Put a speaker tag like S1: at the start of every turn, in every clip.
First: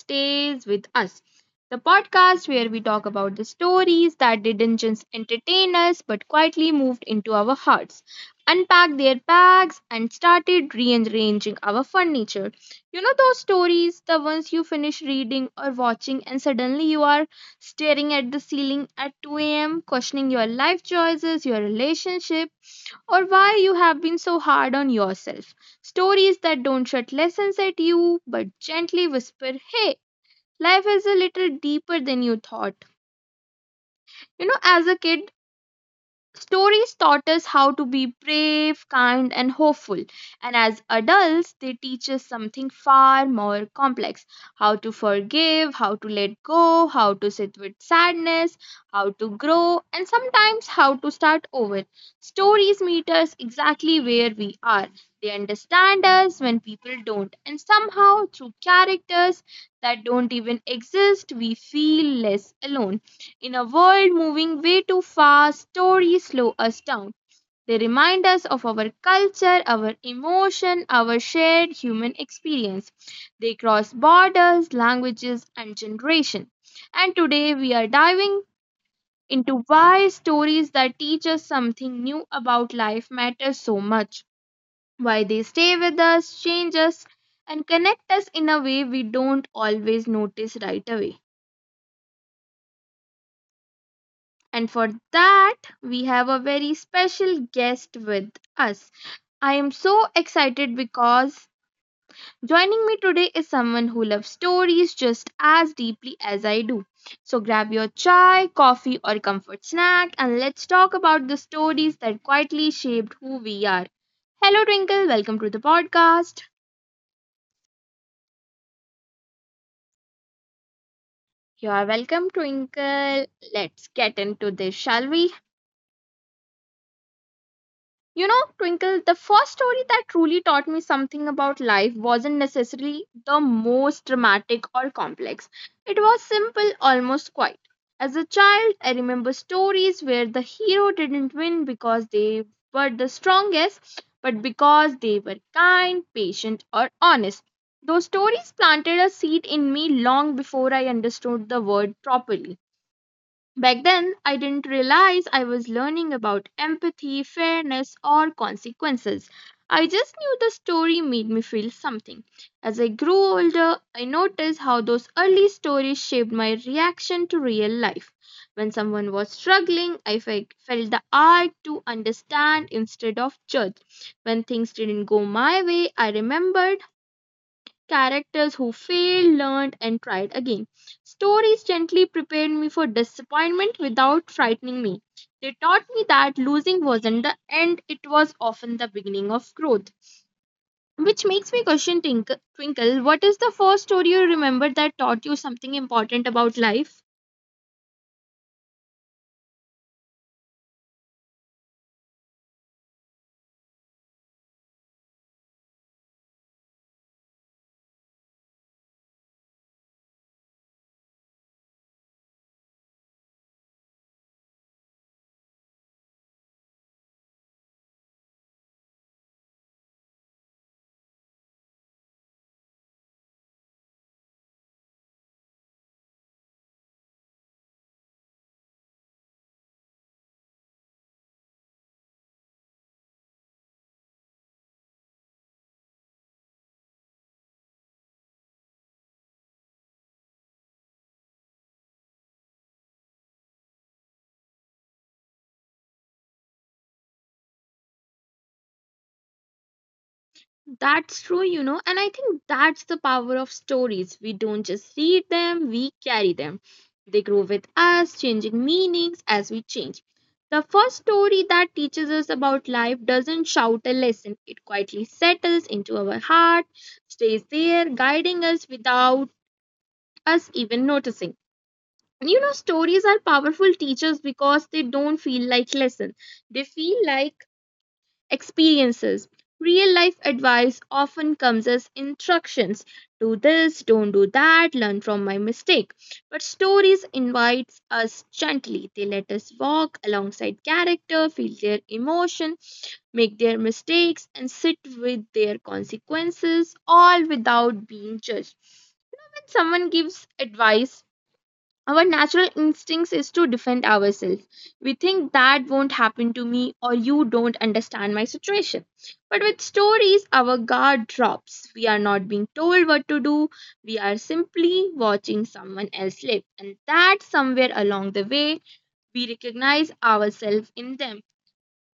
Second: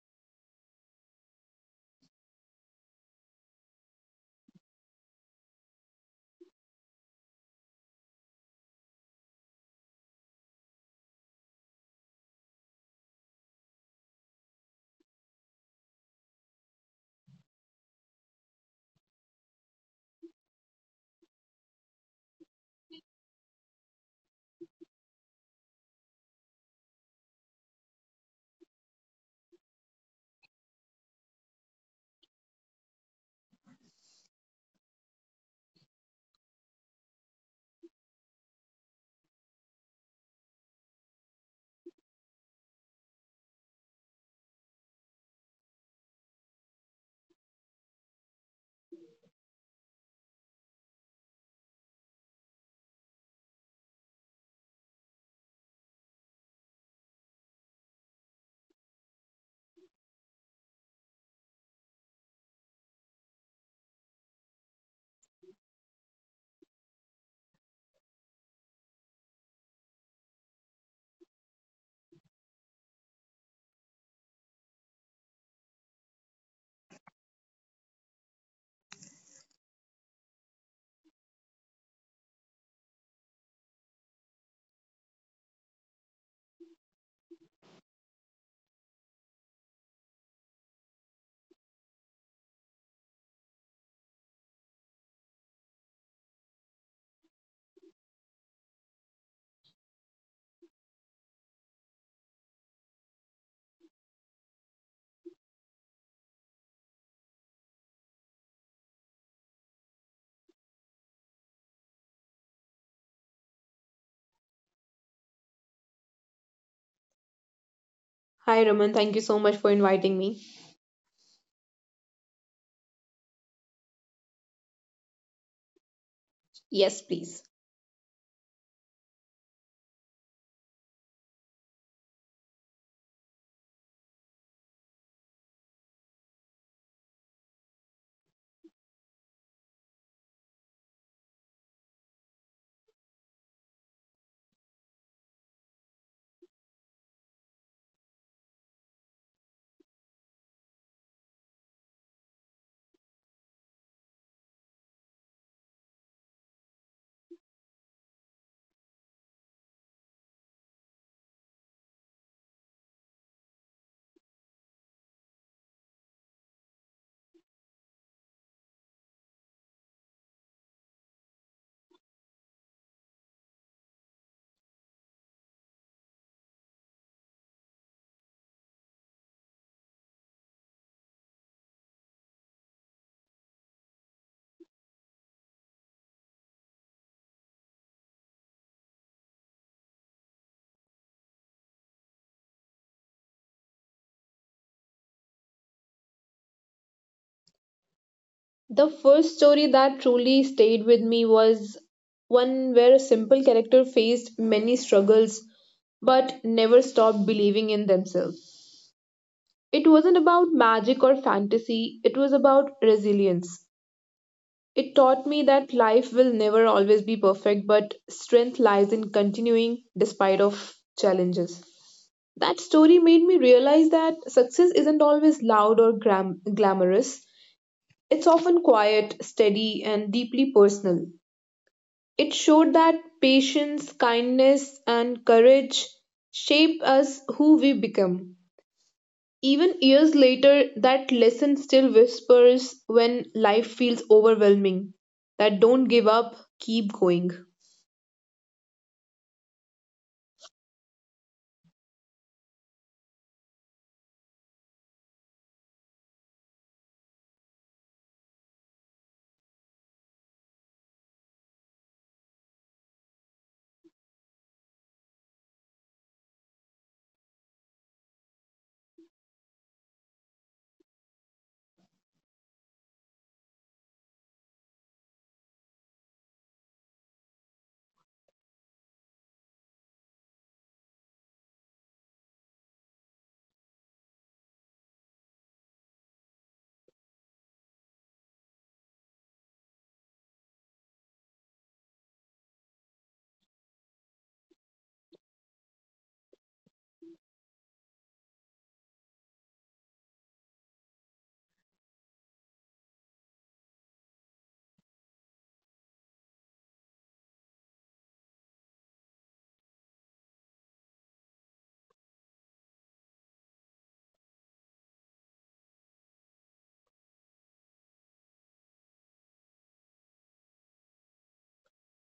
S1: stays with us. The podcast where we talk about the stories that didn't just entertain us but quietly moved into our hearts, unpacked their bags, and started rearranging our furniture. You know those stories, the ones you finish reading or watching, and suddenly you are staring at the ceiling at 2 a.m., questioning your life choices, your relationship, or why you have been so hard on yourself. Stories that don't shout lessons at you but gently whisper, hey, life is a little deeper than you thought. As a kid, stories taught us how to be brave, kind, and hopeful. And as adults, they teach us something far more complex: how to forgive, how to let go, how to sit with sadness, how to grow, and sometimes how to start over. Stories meet us exactly where we are. They understand us when people don't. And somehow, through characters that don't even exist, we feel less alone. In a world moving way too fast, stories slow us down. They remind us of our culture, our emotion, our shared human experience. They cross borders, languages, and generation. And today we are diving into why stories that teach us something new about life matter so much. Why they stay with us, change us, and connect us in a way we don't always notice right away. And for that, we have a very special guest with us. I am so excited because joining me today is someone who loves stories just as deeply as I do. So grab your chai, coffee, or comfort snack and let's talk about the stories that quietly shaped who we are. Hello, Twinkle. Welcome to the podcast.
S2: Hi, Raman. Thank you so much for inviting me.
S1: You are welcome, Twinkle. Let's get into this, shall we?
S2: Yes, please.
S1: Twinkle, the first story that truly taught me something about life wasn't necessarily the most dramatic or complex. It was simple, almost quiet. As a child, I remember stories where the hero didn't win because they were the strongest, but because they were kind, patient, or honest. Those stories planted a seed in me long before I understood the word properly. Back then, I didn't realize I was learning about empathy, fairness, or consequences. I just knew the story made me feel something. As I grew older, I noticed how those early stories shaped my reaction to real life. When someone was struggling, I felt the urge to understand instead of judge. When things didn't go my way, I remembered characters who failed, learned, and tried again. Stories gently prepared me for disappointment without frightening me. They taught me that losing wasn't the end, it was often the beginning of growth. Which makes me question Twinkle. Twinkle, what is the first story you remember that taught you something important about life?
S2: The first story that truly stayed with me was one where a simple character faced many struggles but never stopped believing in themselves. It wasn't about magic or fantasy, it was about resilience. It taught me that life will never always be perfect, but strength lies in continuing despite of challenges. That story made me realize that success isn't always loud or glamorous. It's often quiet, steady, and deeply personal. It showed that patience, kindness, and courage shape us who we become. Even years later, that lesson still whispers when life feels overwhelming that don't give up, keep going.
S1: That's true, and I think that's the power of stories. We don't just read them, we carry them. They grow with us, changing meanings as we change. The first story that teaches us about life doesn't shout a lesson, it quietly settles into our heart, stays there, guiding us without us even noticing. And stories are powerful teachers because they don't feel like lessons, they feel like experiences. Real life advice often comes as instructions: do this, don't do that, learn from my mistake. But stories invite us gently. They let us walk alongside character, feel their emotion, make their mistakes, and sit with their consequences, all without being judged. When someone gives advice, our natural instincts is to defend ourselves. We think that won't happen to me or you don't understand my situation. But with stories, our guard drops. We are not being told what to do. We are simply watching someone else live. And that somewhere along the way, we recognize ourselves in them.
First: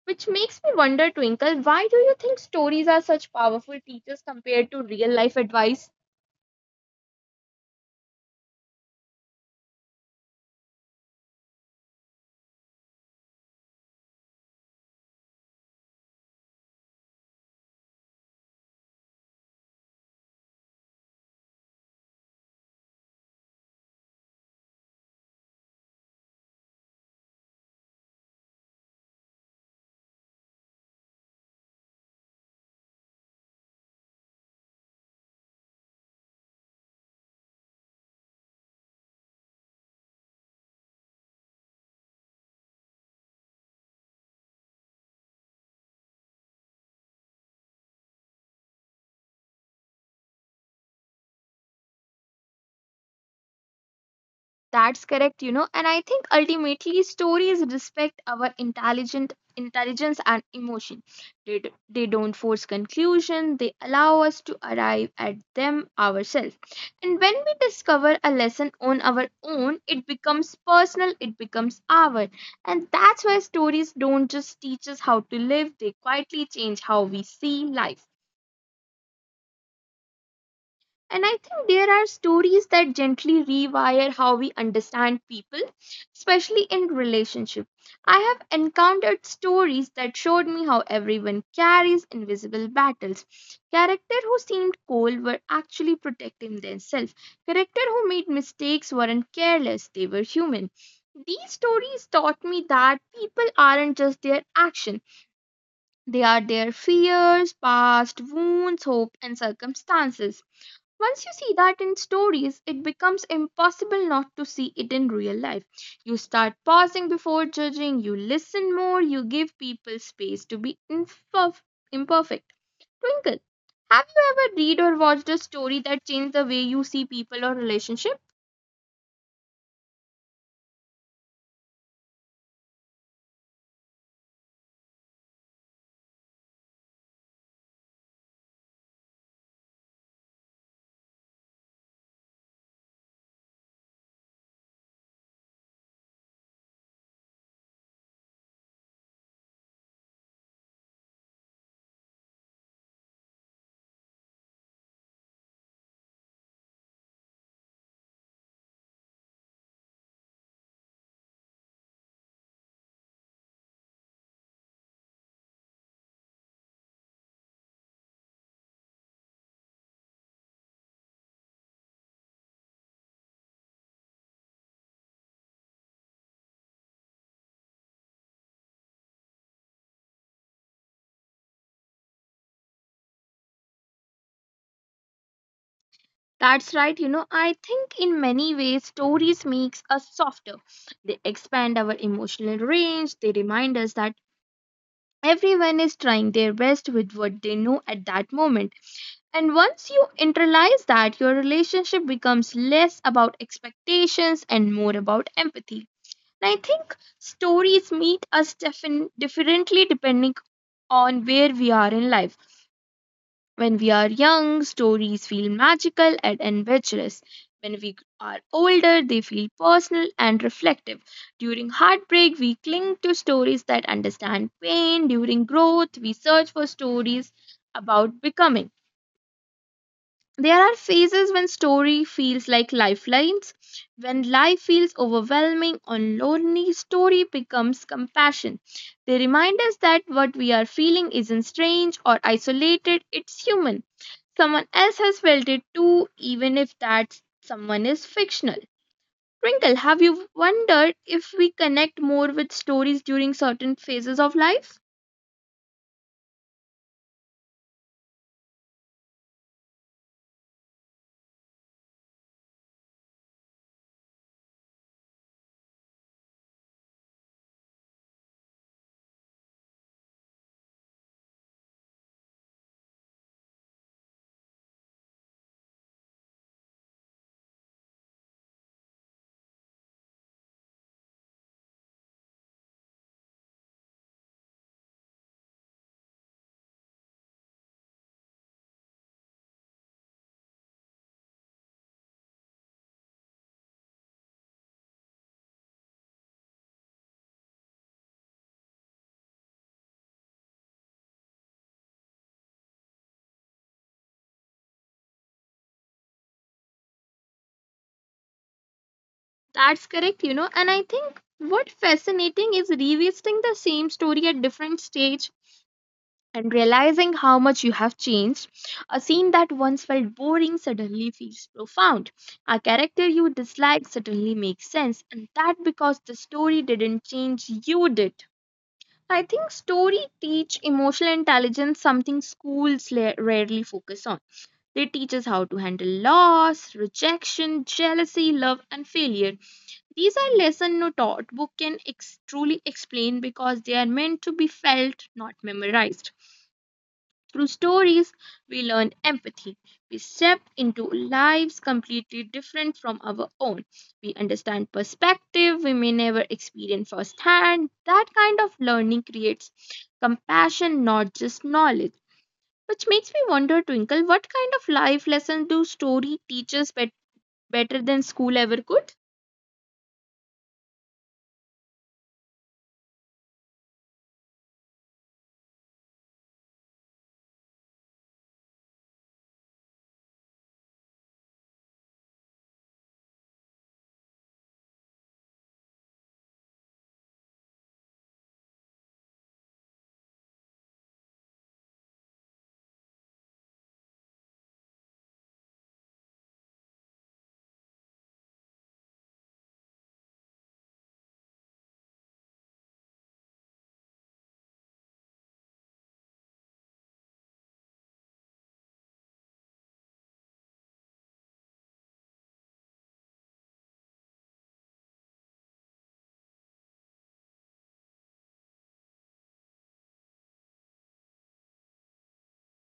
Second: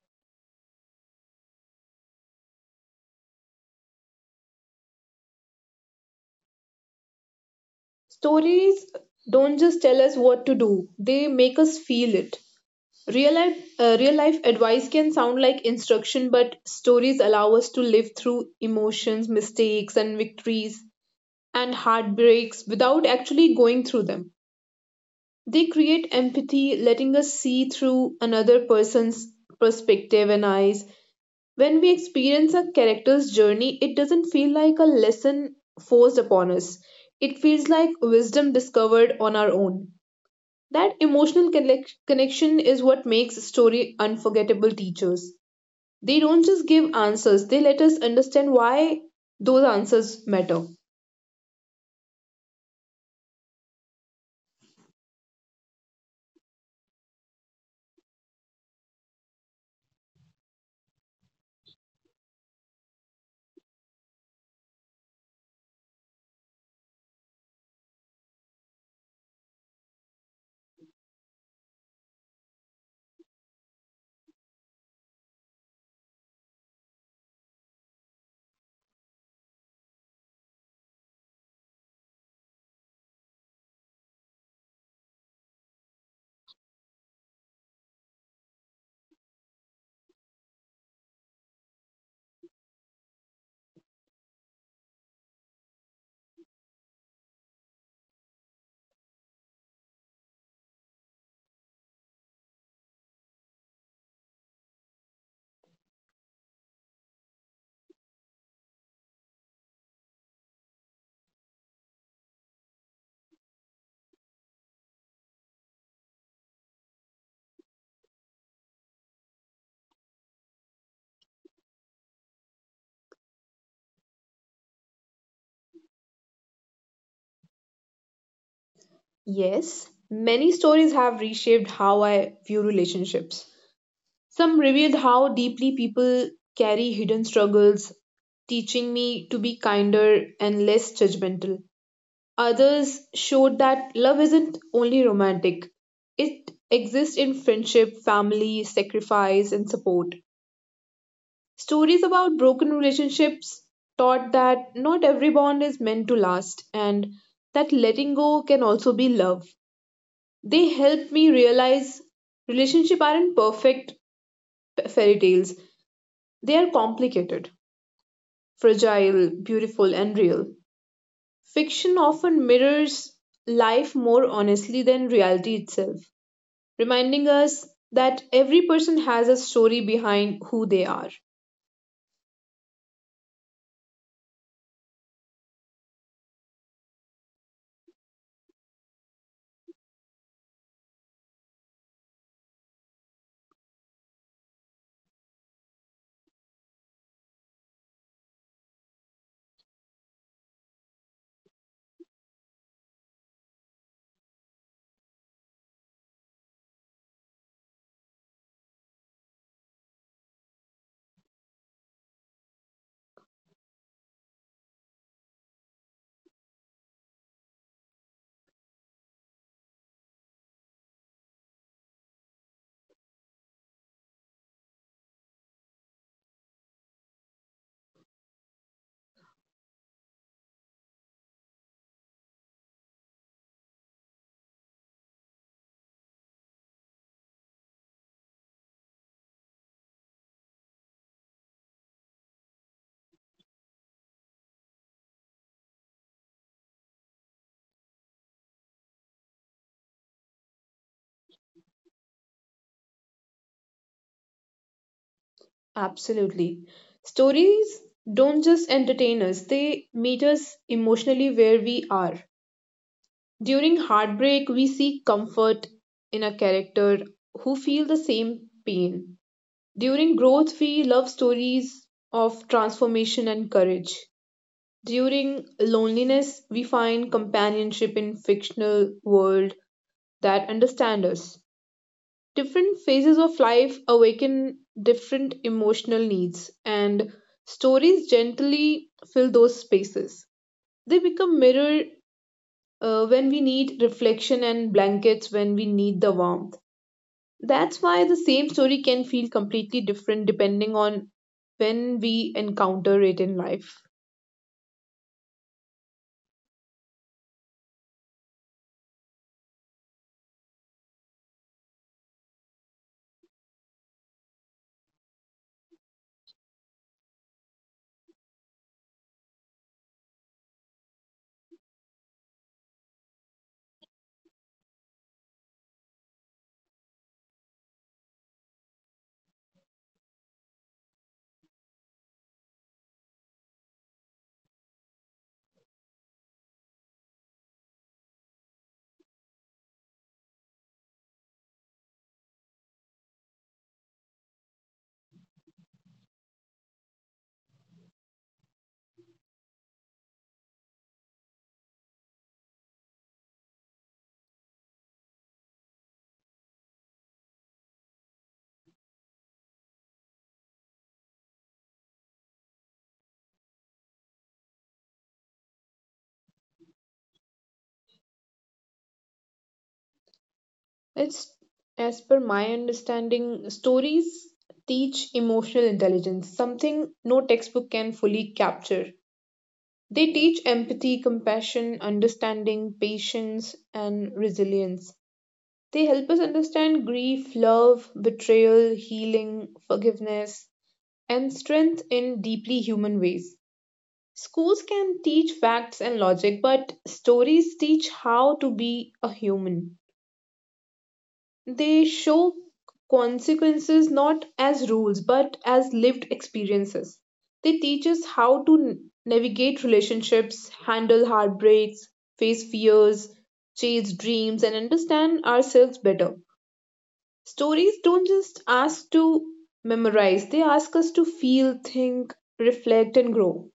S1: Which makes me wonder, Twinkle, why do you think stories are such powerful teachers compared to real life advice?
S2: Stories don't just tell us what to do, they make us feel it. Real life advice can sound like instruction, but stories allow us to live through emotions, mistakes, and victories and heartbreaks without actually going through them. They create empathy, letting us see through another person's perspective and eyes. When we experience a character's journey, it doesn't feel like a lesson forced upon us. It feels like wisdom discovered on our own. That emotional connection is what makes story unforgettable teachers. They don't just give answers, they let us understand why those answers matter.
S1: That's correct, and I think ultimately stories respect our intelligent intelligence and emotion. They don't force conclusion, they allow us to arrive at them ourselves. And when we discover a lesson on our own, it becomes personal, it becomes our. And that's why stories don't just teach us how to live, they quietly change how we see life. And I think there are stories that gently rewire how we understand people, especially in relationship. I have encountered stories that showed me how everyone carries invisible battles. Characters who seemed cold were actually protecting themselves. Characters who made mistakes weren't careless, they were human. These stories taught me that people aren't just their action. They are their fears, past wounds, hope, and circumstances. Once you see that in stories, it becomes impossible not to see it in real life. You start pausing before judging, you listen more, you give people space to be imperfect. Twinkle, have you ever read or watched a story that changed the way you see people or relationship?
S2: Yes, many stories have reshaped how I view relationships. Some revealed how deeply people carry hidden struggles, teaching me to be kinder and less judgmental. Others showed that love isn't only romantic, it exists in friendship, family, sacrifice, and support. Stories about broken relationships taught that not every bond is meant to last and that letting go can also be love. They helped me realize relationships aren't perfect fairy tales, they are complicated, fragile, beautiful, and real. Fiction often mirrors life more honestly than reality itself, reminding us that every person has a story behind who they are.
S1: That's right, I think in many ways stories makes us softer. They expand our emotional range, they remind us that everyone is trying their best with what they know at that moment. And once you internalize that, your relationship becomes less about expectations and more about empathy. And I think stories meet us differently depending on where we are in life. When we are young, stories feel magical and adventurous. When we are older, they feel personal and reflective. During heartbreak, we cling to stories that understand pain. During growth, we search for stories about becoming. There are phases when story feels like lifelines. When life feels overwhelming or lonely, story becomes compassion. They remind us that what we are feeling isn't strange or isolated, it's human. Someone else has felt it too, even if that someone is fictional. Twinkle, have you wondered if we connect more with stories during certain phases of life?
S2: Absolutely. Stories don't just entertain us, they meet us emotionally where we are. During heartbreak, we seek comfort in a character who feel the same pain. During growth, we love stories of transformation and courage. During loneliness, we find companionship in fictional world that understand us different phases of life awaken different emotional needs, and stories gently fill those spaces. They become mirror when we need reflection and blankets when we need the warmth. That's why the same story can feel completely different depending on when we encounter it in life.
S1: That's correct, and I think what fascinating is revisiting the same story at different stage and realizing how much you have changed. A scene that once felt boring suddenly feels profound. A character you dislike suddenly makes sense, and that because the story didn't change, you did. I think story teach emotional intelligence, something schools rarely focus on. They teach us how to handle loss, rejection, jealousy, love and failure. These are lessons no taught book can truly explain because they are meant to be felt, not memorized. Through stories, we learn empathy. We step into lives completely different from our own. We understand perspective we may never experience firsthand. That kind of learning creates compassion, not just knowledge. Which makes me wonder, Twinkle, what kind of life lesson do story teaches better than school ever could?
S2: It's, as per my understanding, stories teach emotional intelligence, something no textbook can fully capture. They teach empathy, compassion, understanding, patience, and resilience. They help us understand grief, love, betrayal, healing, forgiveness, and strength in deeply human ways. Schools can teach facts and logic, but stories teach how to be a human. They show consequences not as rules but as lived experiences. They teach us how to navigate relationships, handle heartbreaks, face fears, chase dreams, and understand ourselves better. Stories don't just ask to memorize, they ask us to feel, think, reflect, and grow.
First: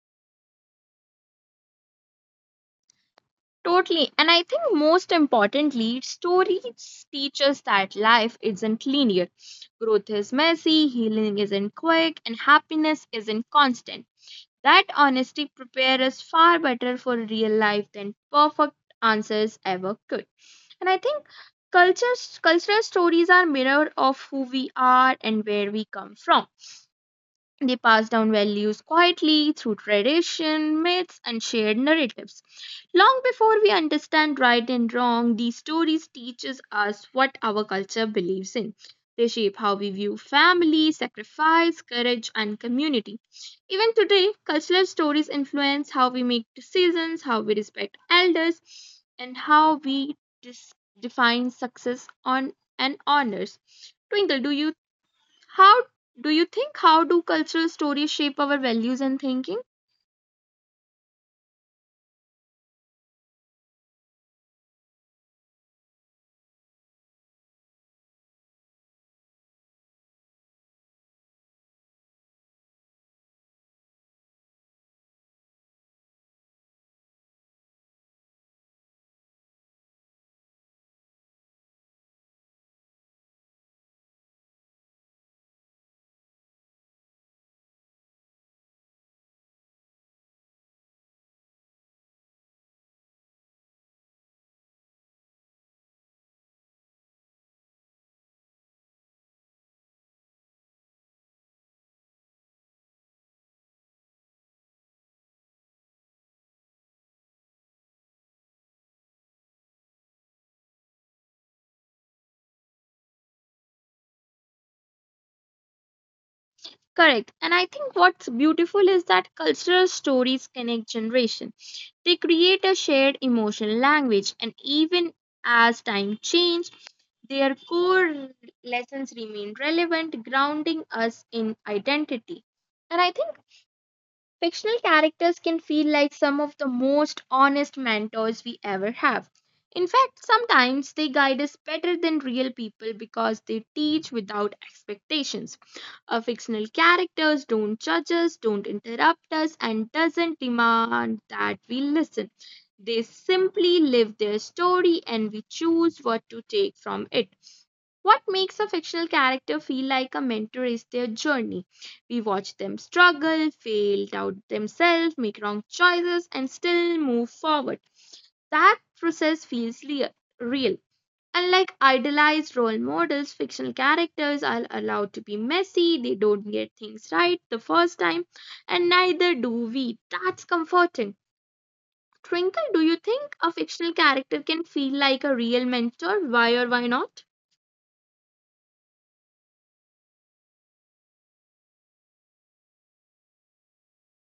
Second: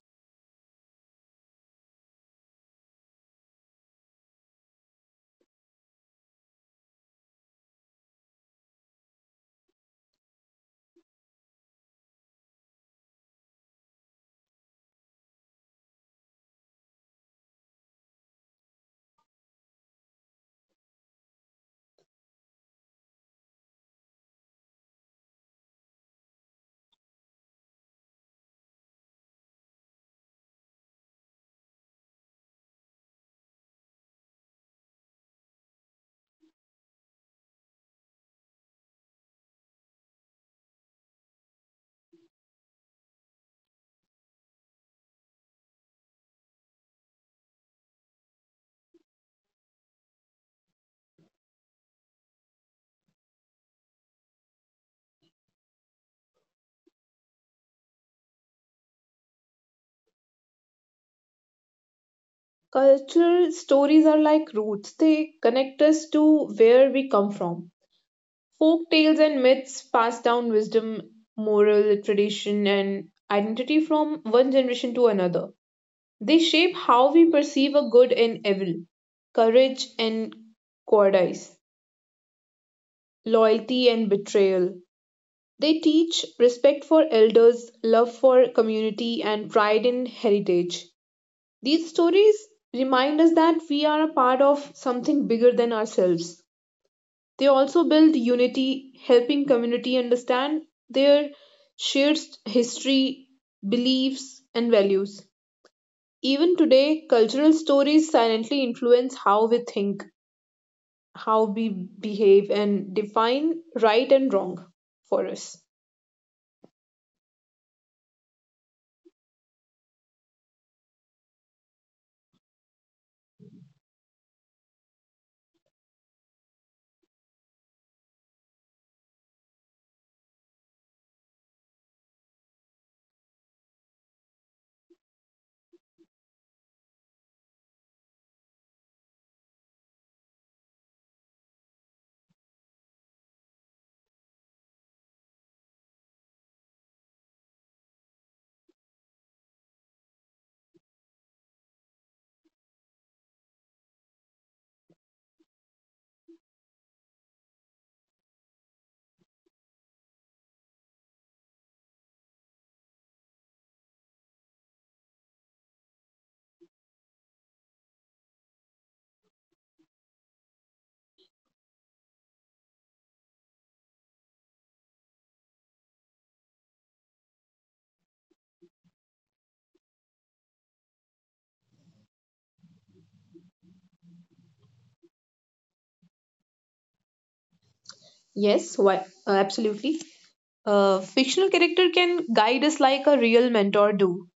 S1: Totally. And I think most importantly, stories teach us that life isn't linear. Growth is messy, healing isn't quick, and happiness isn't constant. That honesty prepares us far better for real life than perfect answers ever could. And I think cultural stories are mirror of who we are and where we come from. They pass down values quietly through tradition, myths, and shared narratives. Long before we understand right and wrong, these stories teaches us what our culture believes in. They shape how we view family, sacrifice, courage, and community. Even today, cultural stories influence how we make decisions, how we respect elders, and how we define success on and honors. Twinkle, do you how how do cultural stories shape our values and thinking?
S2: Cultural stories are like roots, they connect us to where we come from. Folk tales and myths pass down wisdom, moral tradition, and identity from one generation to another. They shape how we perceive a good and evil, courage and cowardice, loyalty and betrayal. They teach respect for elders, love for community, and pride in heritage. These stories remind us that we are a part of something bigger than ourselves. They also build unity, helping community understand their shared history, beliefs, and values. Even today, cultural stories silently influence how we think, how we behave, and define right and wrong for us.
S1: Correct. And I think what's beautiful is that cultural stories connect generation. They create a shared emotional language and even as time changes, their core lessons remain relevant, grounding us in identity. And I think fictional characters can feel like some of the most honest mentors we ever have. In fact, sometimes they guide us better than real people because they teach without expectations. Our fictional characters don't judge us, don't interrupt us, and doesn't demand that we listen. They simply live their story and we choose what to take from it. What makes a fictional character feel like a mentor is their journey. We watch them struggle, fail, doubt themselves, make wrong choices, and still move forward. That process feels real. Unlike idealized role models, fictional characters are allowed to be messy, they don't get things right the first time, and neither do we. That's comforting. Twinkle, do you think a fictional character can feel like a real mentor? Why or why not?
S2: Yes, why? Absolutely. A fictional character can guide us like a real mentor do.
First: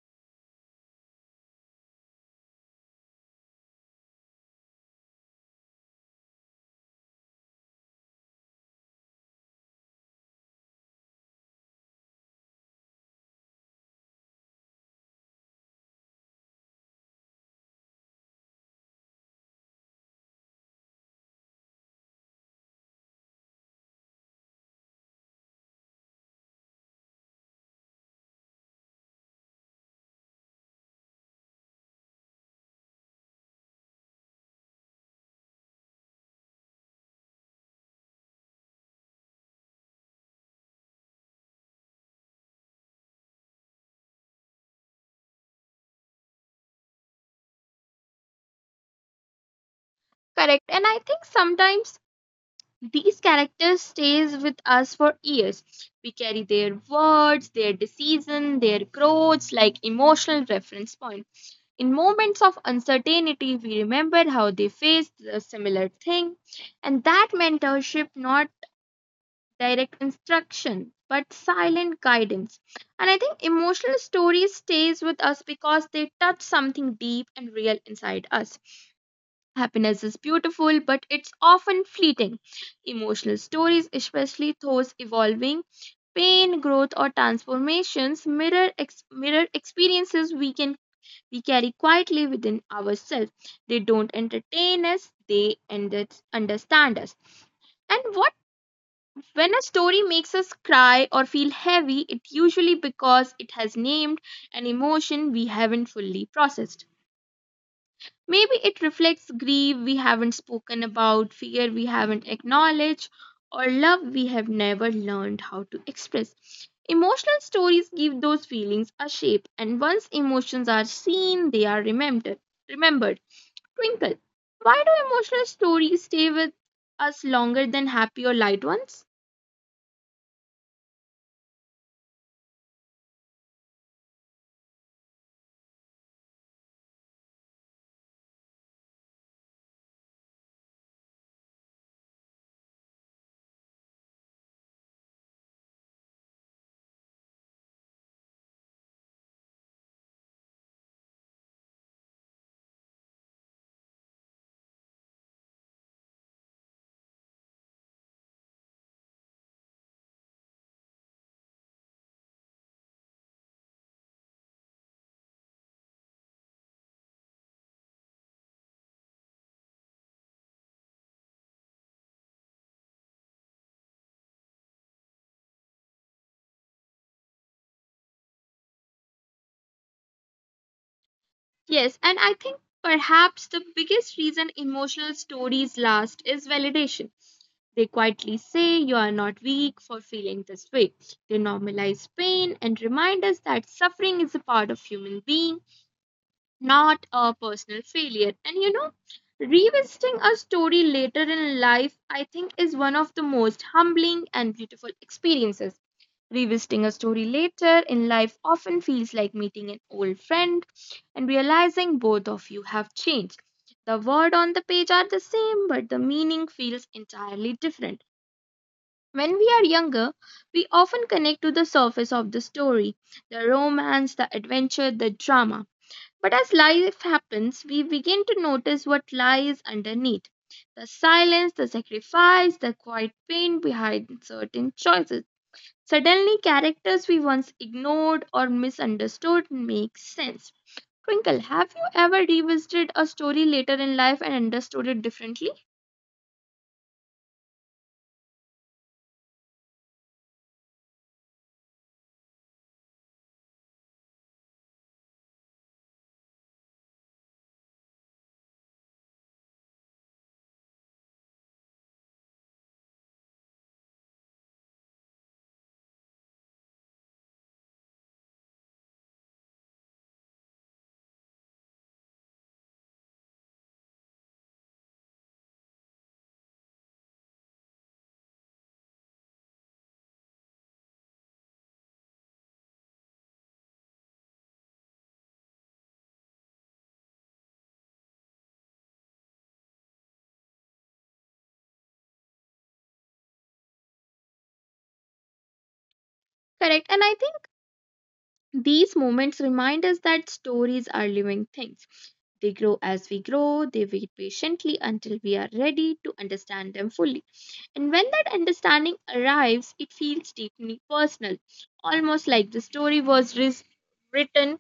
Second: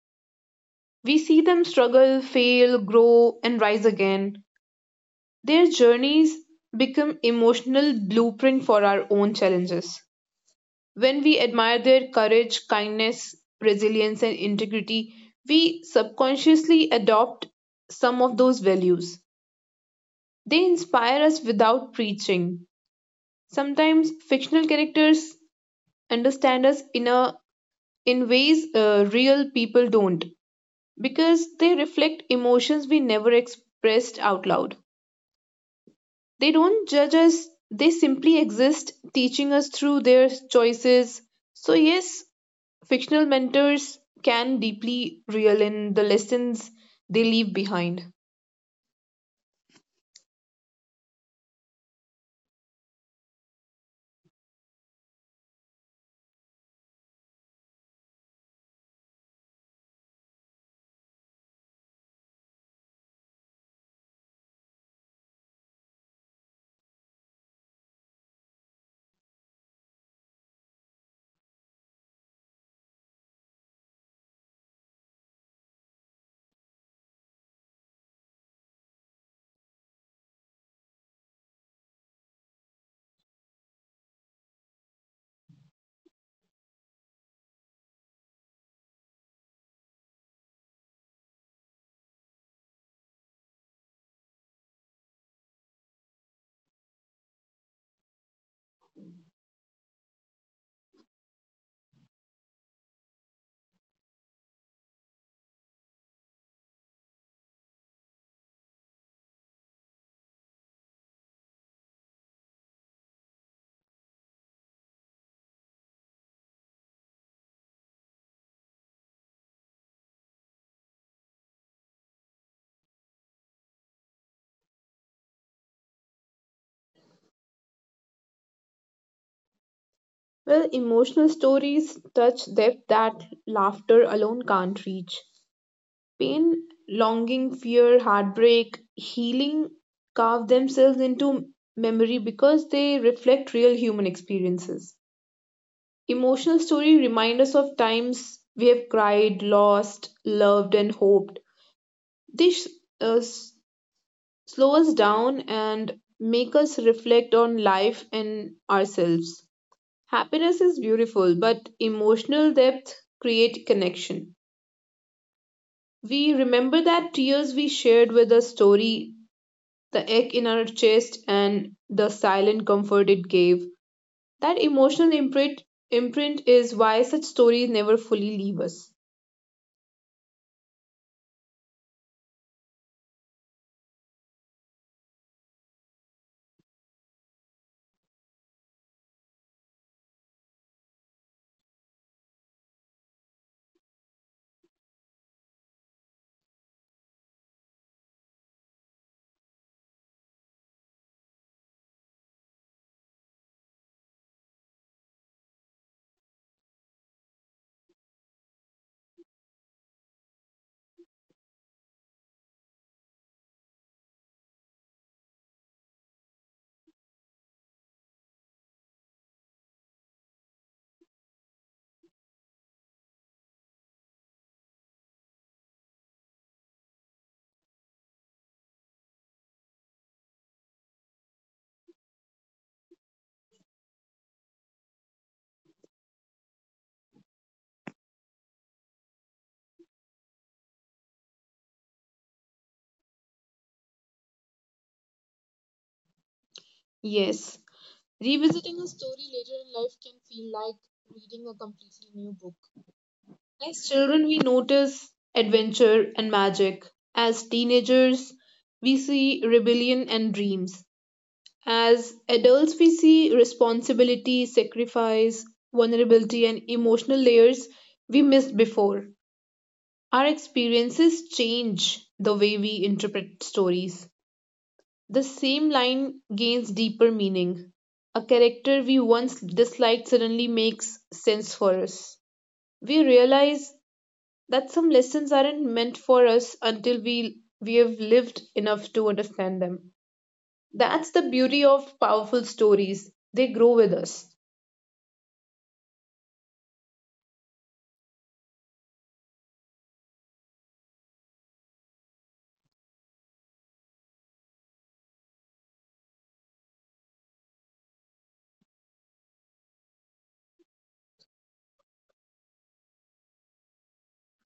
S2: We see them struggle, fail, grow, and rise again. Their journeys become emotional blueprint for our own challenges. When we admire their courage, kindness, resilience and integrity, we subconsciously adopt some of those values. They inspire us without preaching. Sometimes fictional characters understand us in ways, real people don't because they reflect emotions we never expressed out loud. They don't judge us, they simply exist, teaching us through their choices. So, yes, fictional mentors can deeply reel in the lessons they leave behind.
S1: Correct. And I think sometimes these characters stays with us for years. We carry their words, their decision, their growths like emotional reference point. In moments of uncertainty, we remember how they faced a similar thing, and that mentorship, not direct instruction, but silent guidance. And I think emotional stories stays with us because they touch something deep and real inside us. Happiness is beautiful, but it's often fleeting. Emotional stories, especially those evolving pain, growth, or transformations, mirror experiences we carry quietly within ourselves. They don't entertain us; they understand us. And what when a story makes us cry or feel heavy, it usually because it has named an emotion we haven't fully processed. Maybe it reflects grief we haven't spoken about, fear we haven't acknowledged, or love we have never learned how to express. Emotional stories give those feelings a shape, and once emotions are seen, they are remembered. Remembered. Twinkle. Why do emotional stories stay with us longer than happy or light ones?
S2: Well, emotional stories touch depth that laughter alone can't reach. Pain, longing, fear, heartbreak, healing carve themselves into memory because they reflect real human experiences. Emotional story remind us of times we have cried, lost, loved, and hoped. They uh, s- slow us down and make us reflect on life and ourselves. Happiness is beautiful, but emotional depth create connection. We remember that tears we shared with a story, the ache in our chest, and the silent comfort it gave. That emotional imprint is why such stories never fully leave us.
S1: Yes, and I think perhaps the biggest reason emotional stories last is validation. They quietly say you are not weak for feeling this way. They normalize pain and remind us that suffering is a part of human being, not a personal failure. And you know, revisiting a story later in life, I think, is one of the most humbling and beautiful experiences. Revisiting a story later in life often feels like meeting an old friend and realizing both of you have changed. The words on the page are the same, but the meaning feels entirely different. When we are younger, we often connect to the surface of the story, the romance, the adventure, the drama. But as life happens, we begin to notice what lies underneath, the silence, the sacrifice, the quiet pain behind certain choices. Suddenly, characters we once ignored or misunderstood make sense. Twinkle, have you ever revisited a story later in life and understood it differently?
S2: Yes. Revisiting a story later in life can feel like reading a completely new book. As children, we notice adventure and magic. As teenagers, we see rebellion and dreams. As adults, we see responsibility, sacrifice, vulnerability, and emotional layers we missed before. Our experiences change the way we interpret stories. The same line gains deeper meaning. A character we once disliked suddenly makes sense for us. We realize that some lessons aren't meant for us until we have lived enough to understand them. That's the beauty of powerful stories. They grow with us.
S1: Correct. And I think these moments remind us that stories are living things. They grow as we grow, they wait patiently until we are ready to understand them fully. And when that understanding arrives, it feels deeply personal, almost like the story was written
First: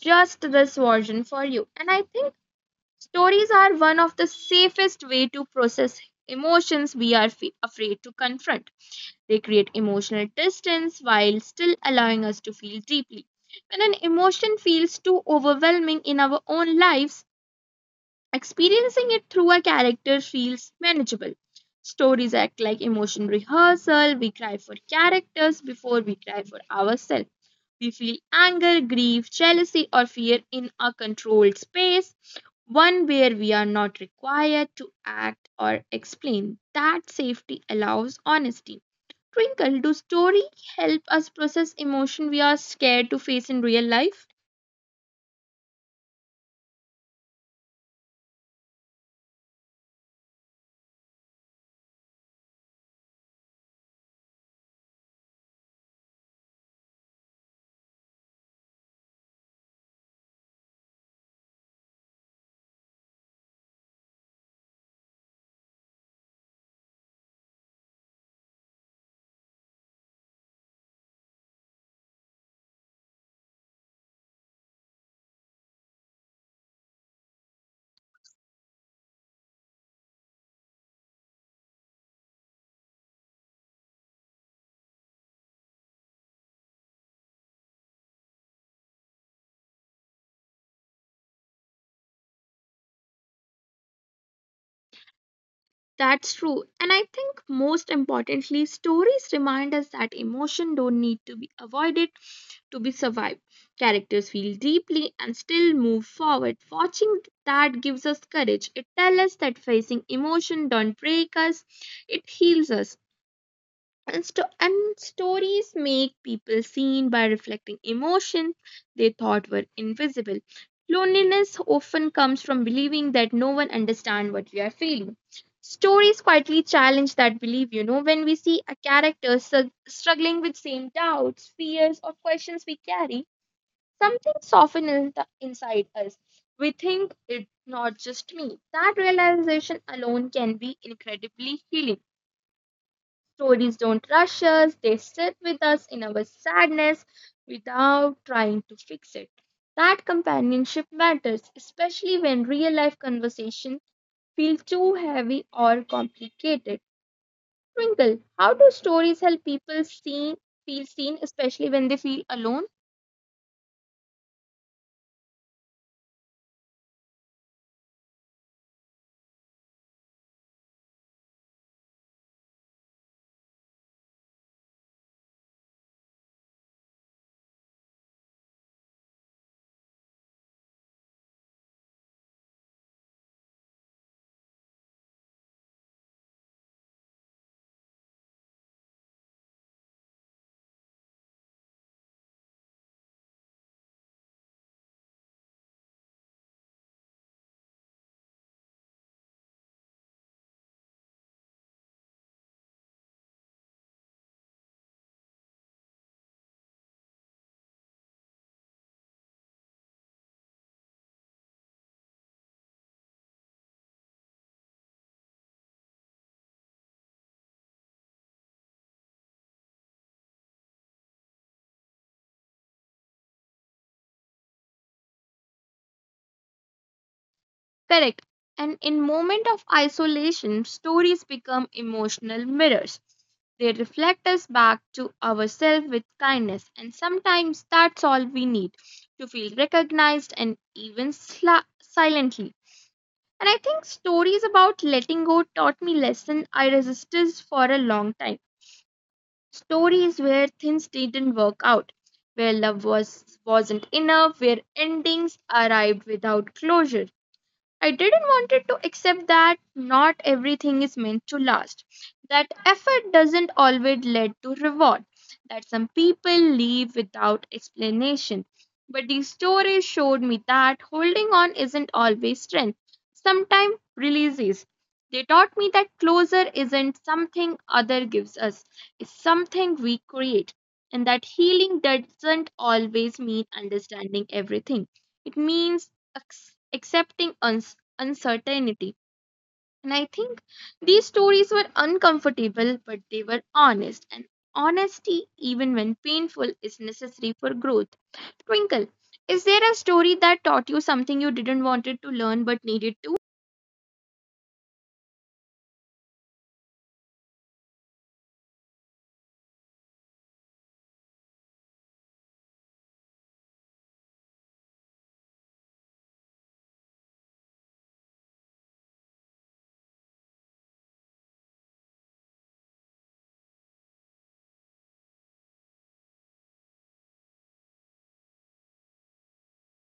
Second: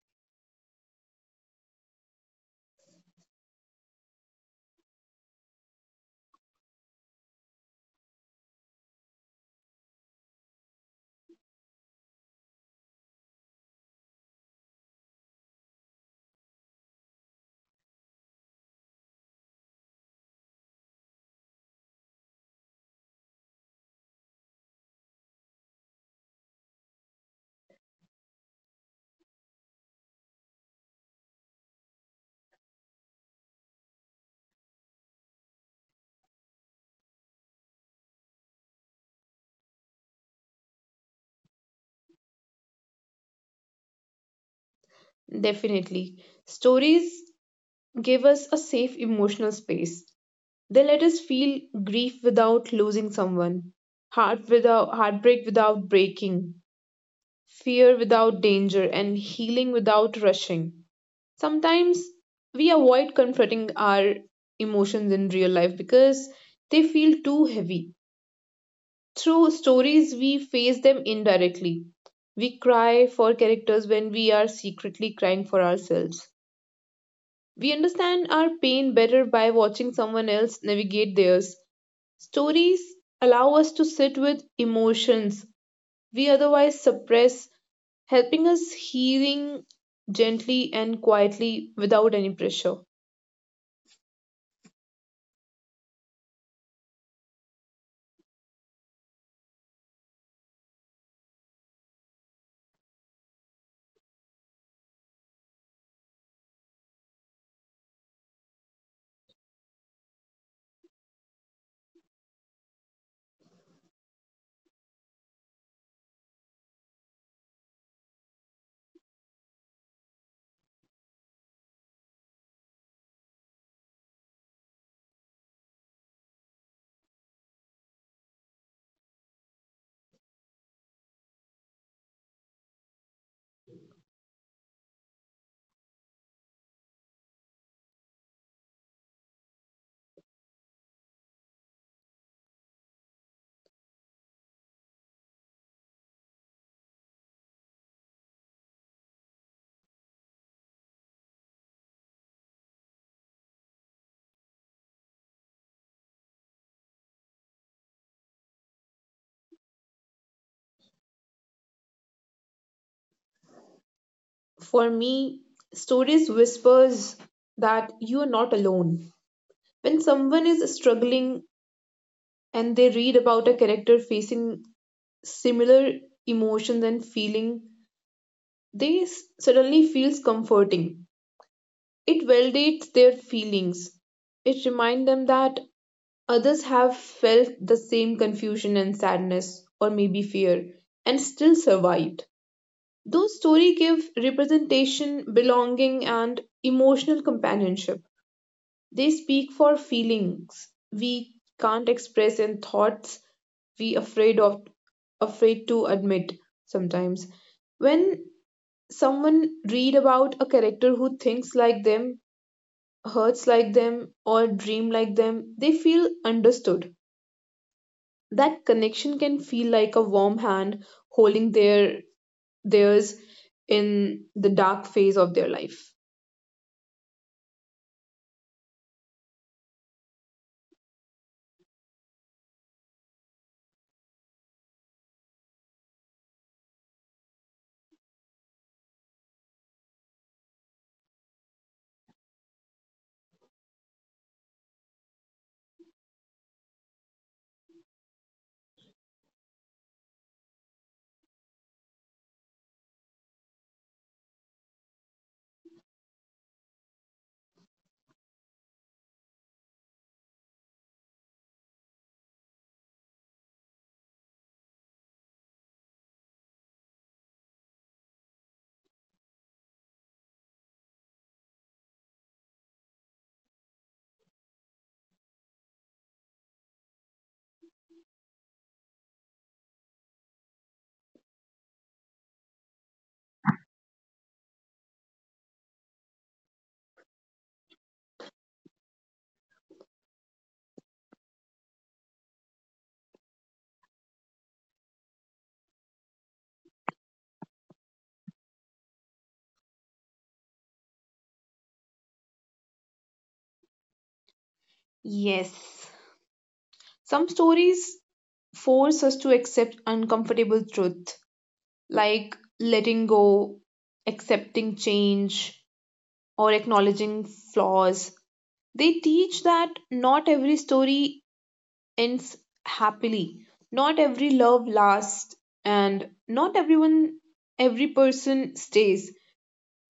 S1: just this version for you. And I think stories are one of the safest way to process emotions we are afraid to confront. They create emotional distance while still allowing us to feel deeply. When an emotion feels too overwhelming in our own lives, experiencing it through a character feels manageable. Stories act like emotion rehearsal. We cry for characters before we cry for ourselves. We feel anger, grief, jealousy, or fear in a controlled space, one where we are not required to act or explain. That safety allows honesty. Twinkle, do story help us process emotion we are scared to face in real life?
S2: Definitely. Stories give us a safe emotional space. They let us feel grief without losing someone, heartbreak without breaking, fear without danger, and healing without rushing. Sometimes we avoid confronting our emotions in real life because they feel too heavy. Through stories, we face them indirectly. We cry for characters when we are secretly crying for ourselves. We understand our pain better by watching someone else navigate theirs. Stories allow us to sit with emotions we otherwise suppress, helping us healing gently and quietly without any pressure.
S1: That's true. And I think most importantly, stories remind us that emotion don't need to be avoided to be survived. Characters feel deeply and still move forward. Watching that gives us courage. It tells us that facing emotion don't break us, it heals us. And stories make people seen by reflecting emotions they thought were invisible. Loneliness often comes from believing that no one understands what we are feeling. Stories quietly challenge that belief, you know, when we see a character struggling with same doubts, fears, or questions we carry, something softens inside us. We think it's not just me. That realization alone can be incredibly healing. Stories don't rush us, they sit with us in our sadness without trying to fix it. That companionship matters, especially when real life conversations feel too heavy or complicated. Twinkle, how do stories help people seen, feel seen, especially when they feel alone?
S2: For me, stories whispers that you are not alone. When someone is struggling and they read about a character facing similar emotions and feeling, they suddenly feels comforting. It validates their feelings. It reminds them that others have felt the same confusion and sadness, or maybe fear, and still survived. Those stories give representation, belonging, and emotional companionship. They speak for feelings we can't express in thoughts we afraid to admit sometimes. When someone read about a character who thinks like them, hurts like them, or dream like them, they feel understood that connection can feel like a warm hand holding theirs in the dark phase of their life.
S1: Correct. And in moment of isolation, stories become emotional mirrors. They reflect us back to ourselves with kindness, and sometimes that's all we need to feel recognized and even silently. And I think stories about letting go taught me lesson I resisted for a long time. Stories where things didn't work out, where love was wasn't enough, where endings arrived without closure. I didn't wanted to accept that not everything is meant to last, that effort doesn't always lead to reward, that some people leave without explanation. But these stories showed me that holding on isn't always strength. Sometimes release is. They taught me that closure isn't something other gives us, it's something we create. And that healing doesn't always mean understanding everything. It means accepting uncertainty. And I think these stories were uncomfortable, but they were honest. And honesty, even when painful, is necessary for growth. Twinkle, is there a story that taught you something you didn't wanted to learn but needed to?
S2: Yes. Some stories force us to accept uncomfortable truth, like letting go, accepting change, or acknowledging flaws. They teach that not every story ends happily, not every love lasts, and not everyone, every person stays.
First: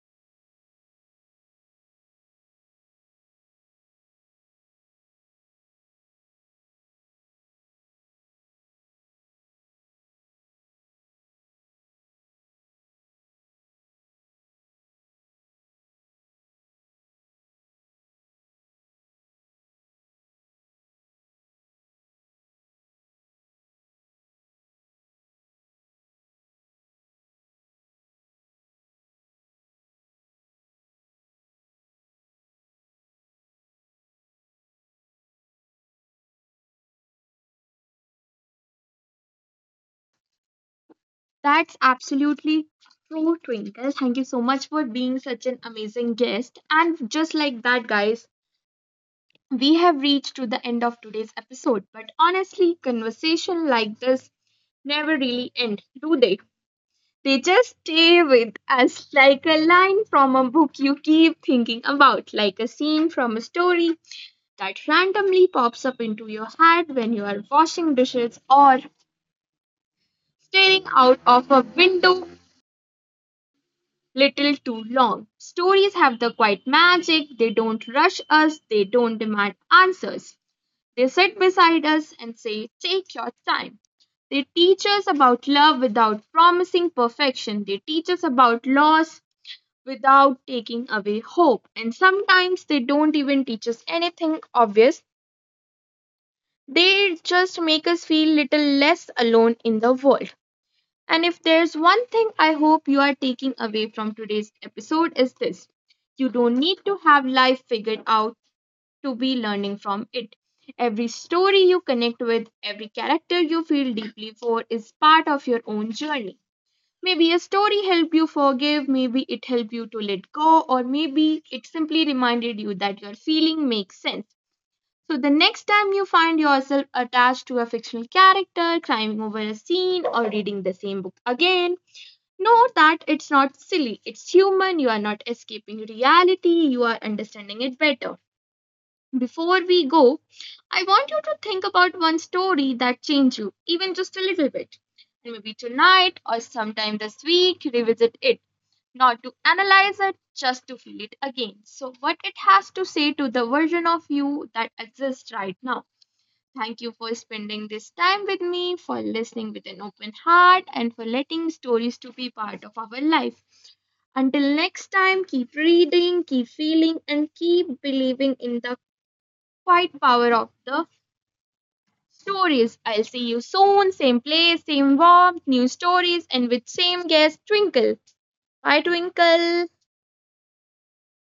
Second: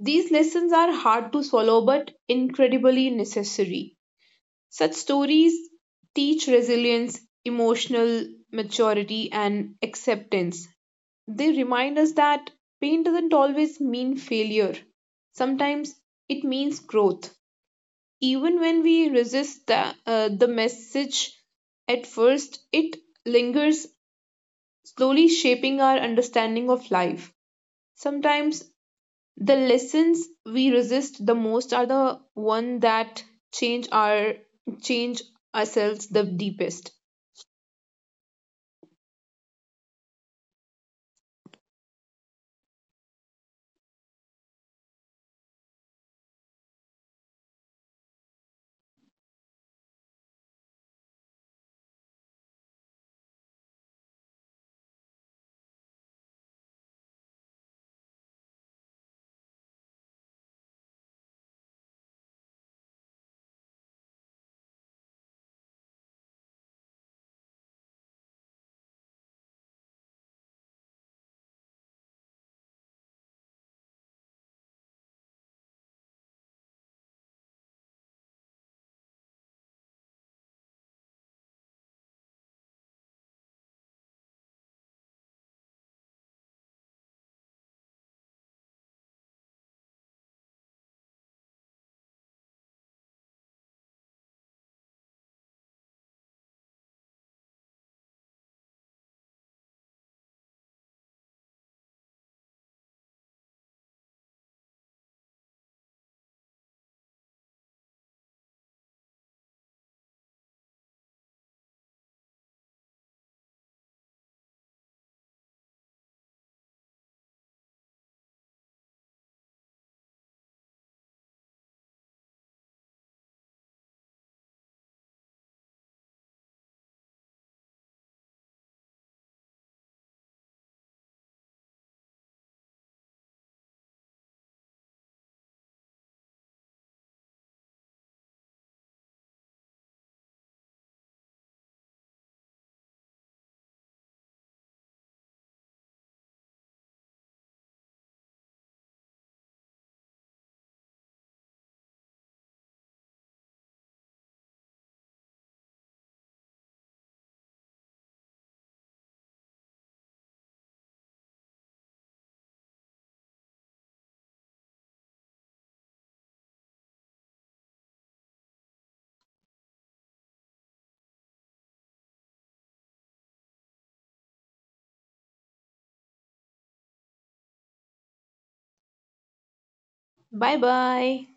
S2: These lessons are hard to swallow but incredibly necessary. Such stories teach resilience, emotional maturity, and acceptance. They remind us that pain doesn't always mean failure, sometimes it means growth. Even when we resist the message at first, it lingers, slowly shaping our understanding of life. Sometimes the lessons we resist the most are the one that change our change ourselves the deepest.
S1: That's absolutely true, Twinkle. Thank you so much for being such an amazing guest. And just like that, guys, we have reached to the end of today's episode, but honestly conversation like this never really end, do they? They just stay with us like a line from a book you keep thinking about, like a scene from a story that randomly pops up into your head when you are washing dishes or staring out of a window little too long. Stories have the quiet magic, they don't rush us, they don't demand answers. They sit beside us and say, "Take your time." They teach us about love without promising perfection. They teach us about loss without taking away hope. And sometimes they don't even teach us anything obvious. They just make us feel little less alone in the world. And if there's one thing I hope you are taking away from today's episode is this. You don't need to have life figured out to be learning from it. Every story you connect with, every character you feel deeply for is part of your own journey. Maybe a story helped you forgive, maybe it helped you to let go, or maybe it simply reminded you that your feeling makes sense. So the next time you find yourself attached to a fictional character, climbing over a scene, or reading the same book again, know that it's not silly. It's human. You are not escaping reality. You are understanding it better. Before we go, I want you to think about one story that changed you, even just a little bit. And maybe tonight or sometime this week, revisit it. Not to analyze it, just to feel it again. So, what it has to say to the version of you that exists right now. Thank you for spending this time with me, for listening with an open heart, and for letting stories to be part of our life. Until next time, keep reading, keep feeling, and keep believing in the quiet power of the stories. I'll see you soon, same place, same warmth, new stories, and with same guest, Twinkle. Bye, Twinkle.
S2: Bye bye.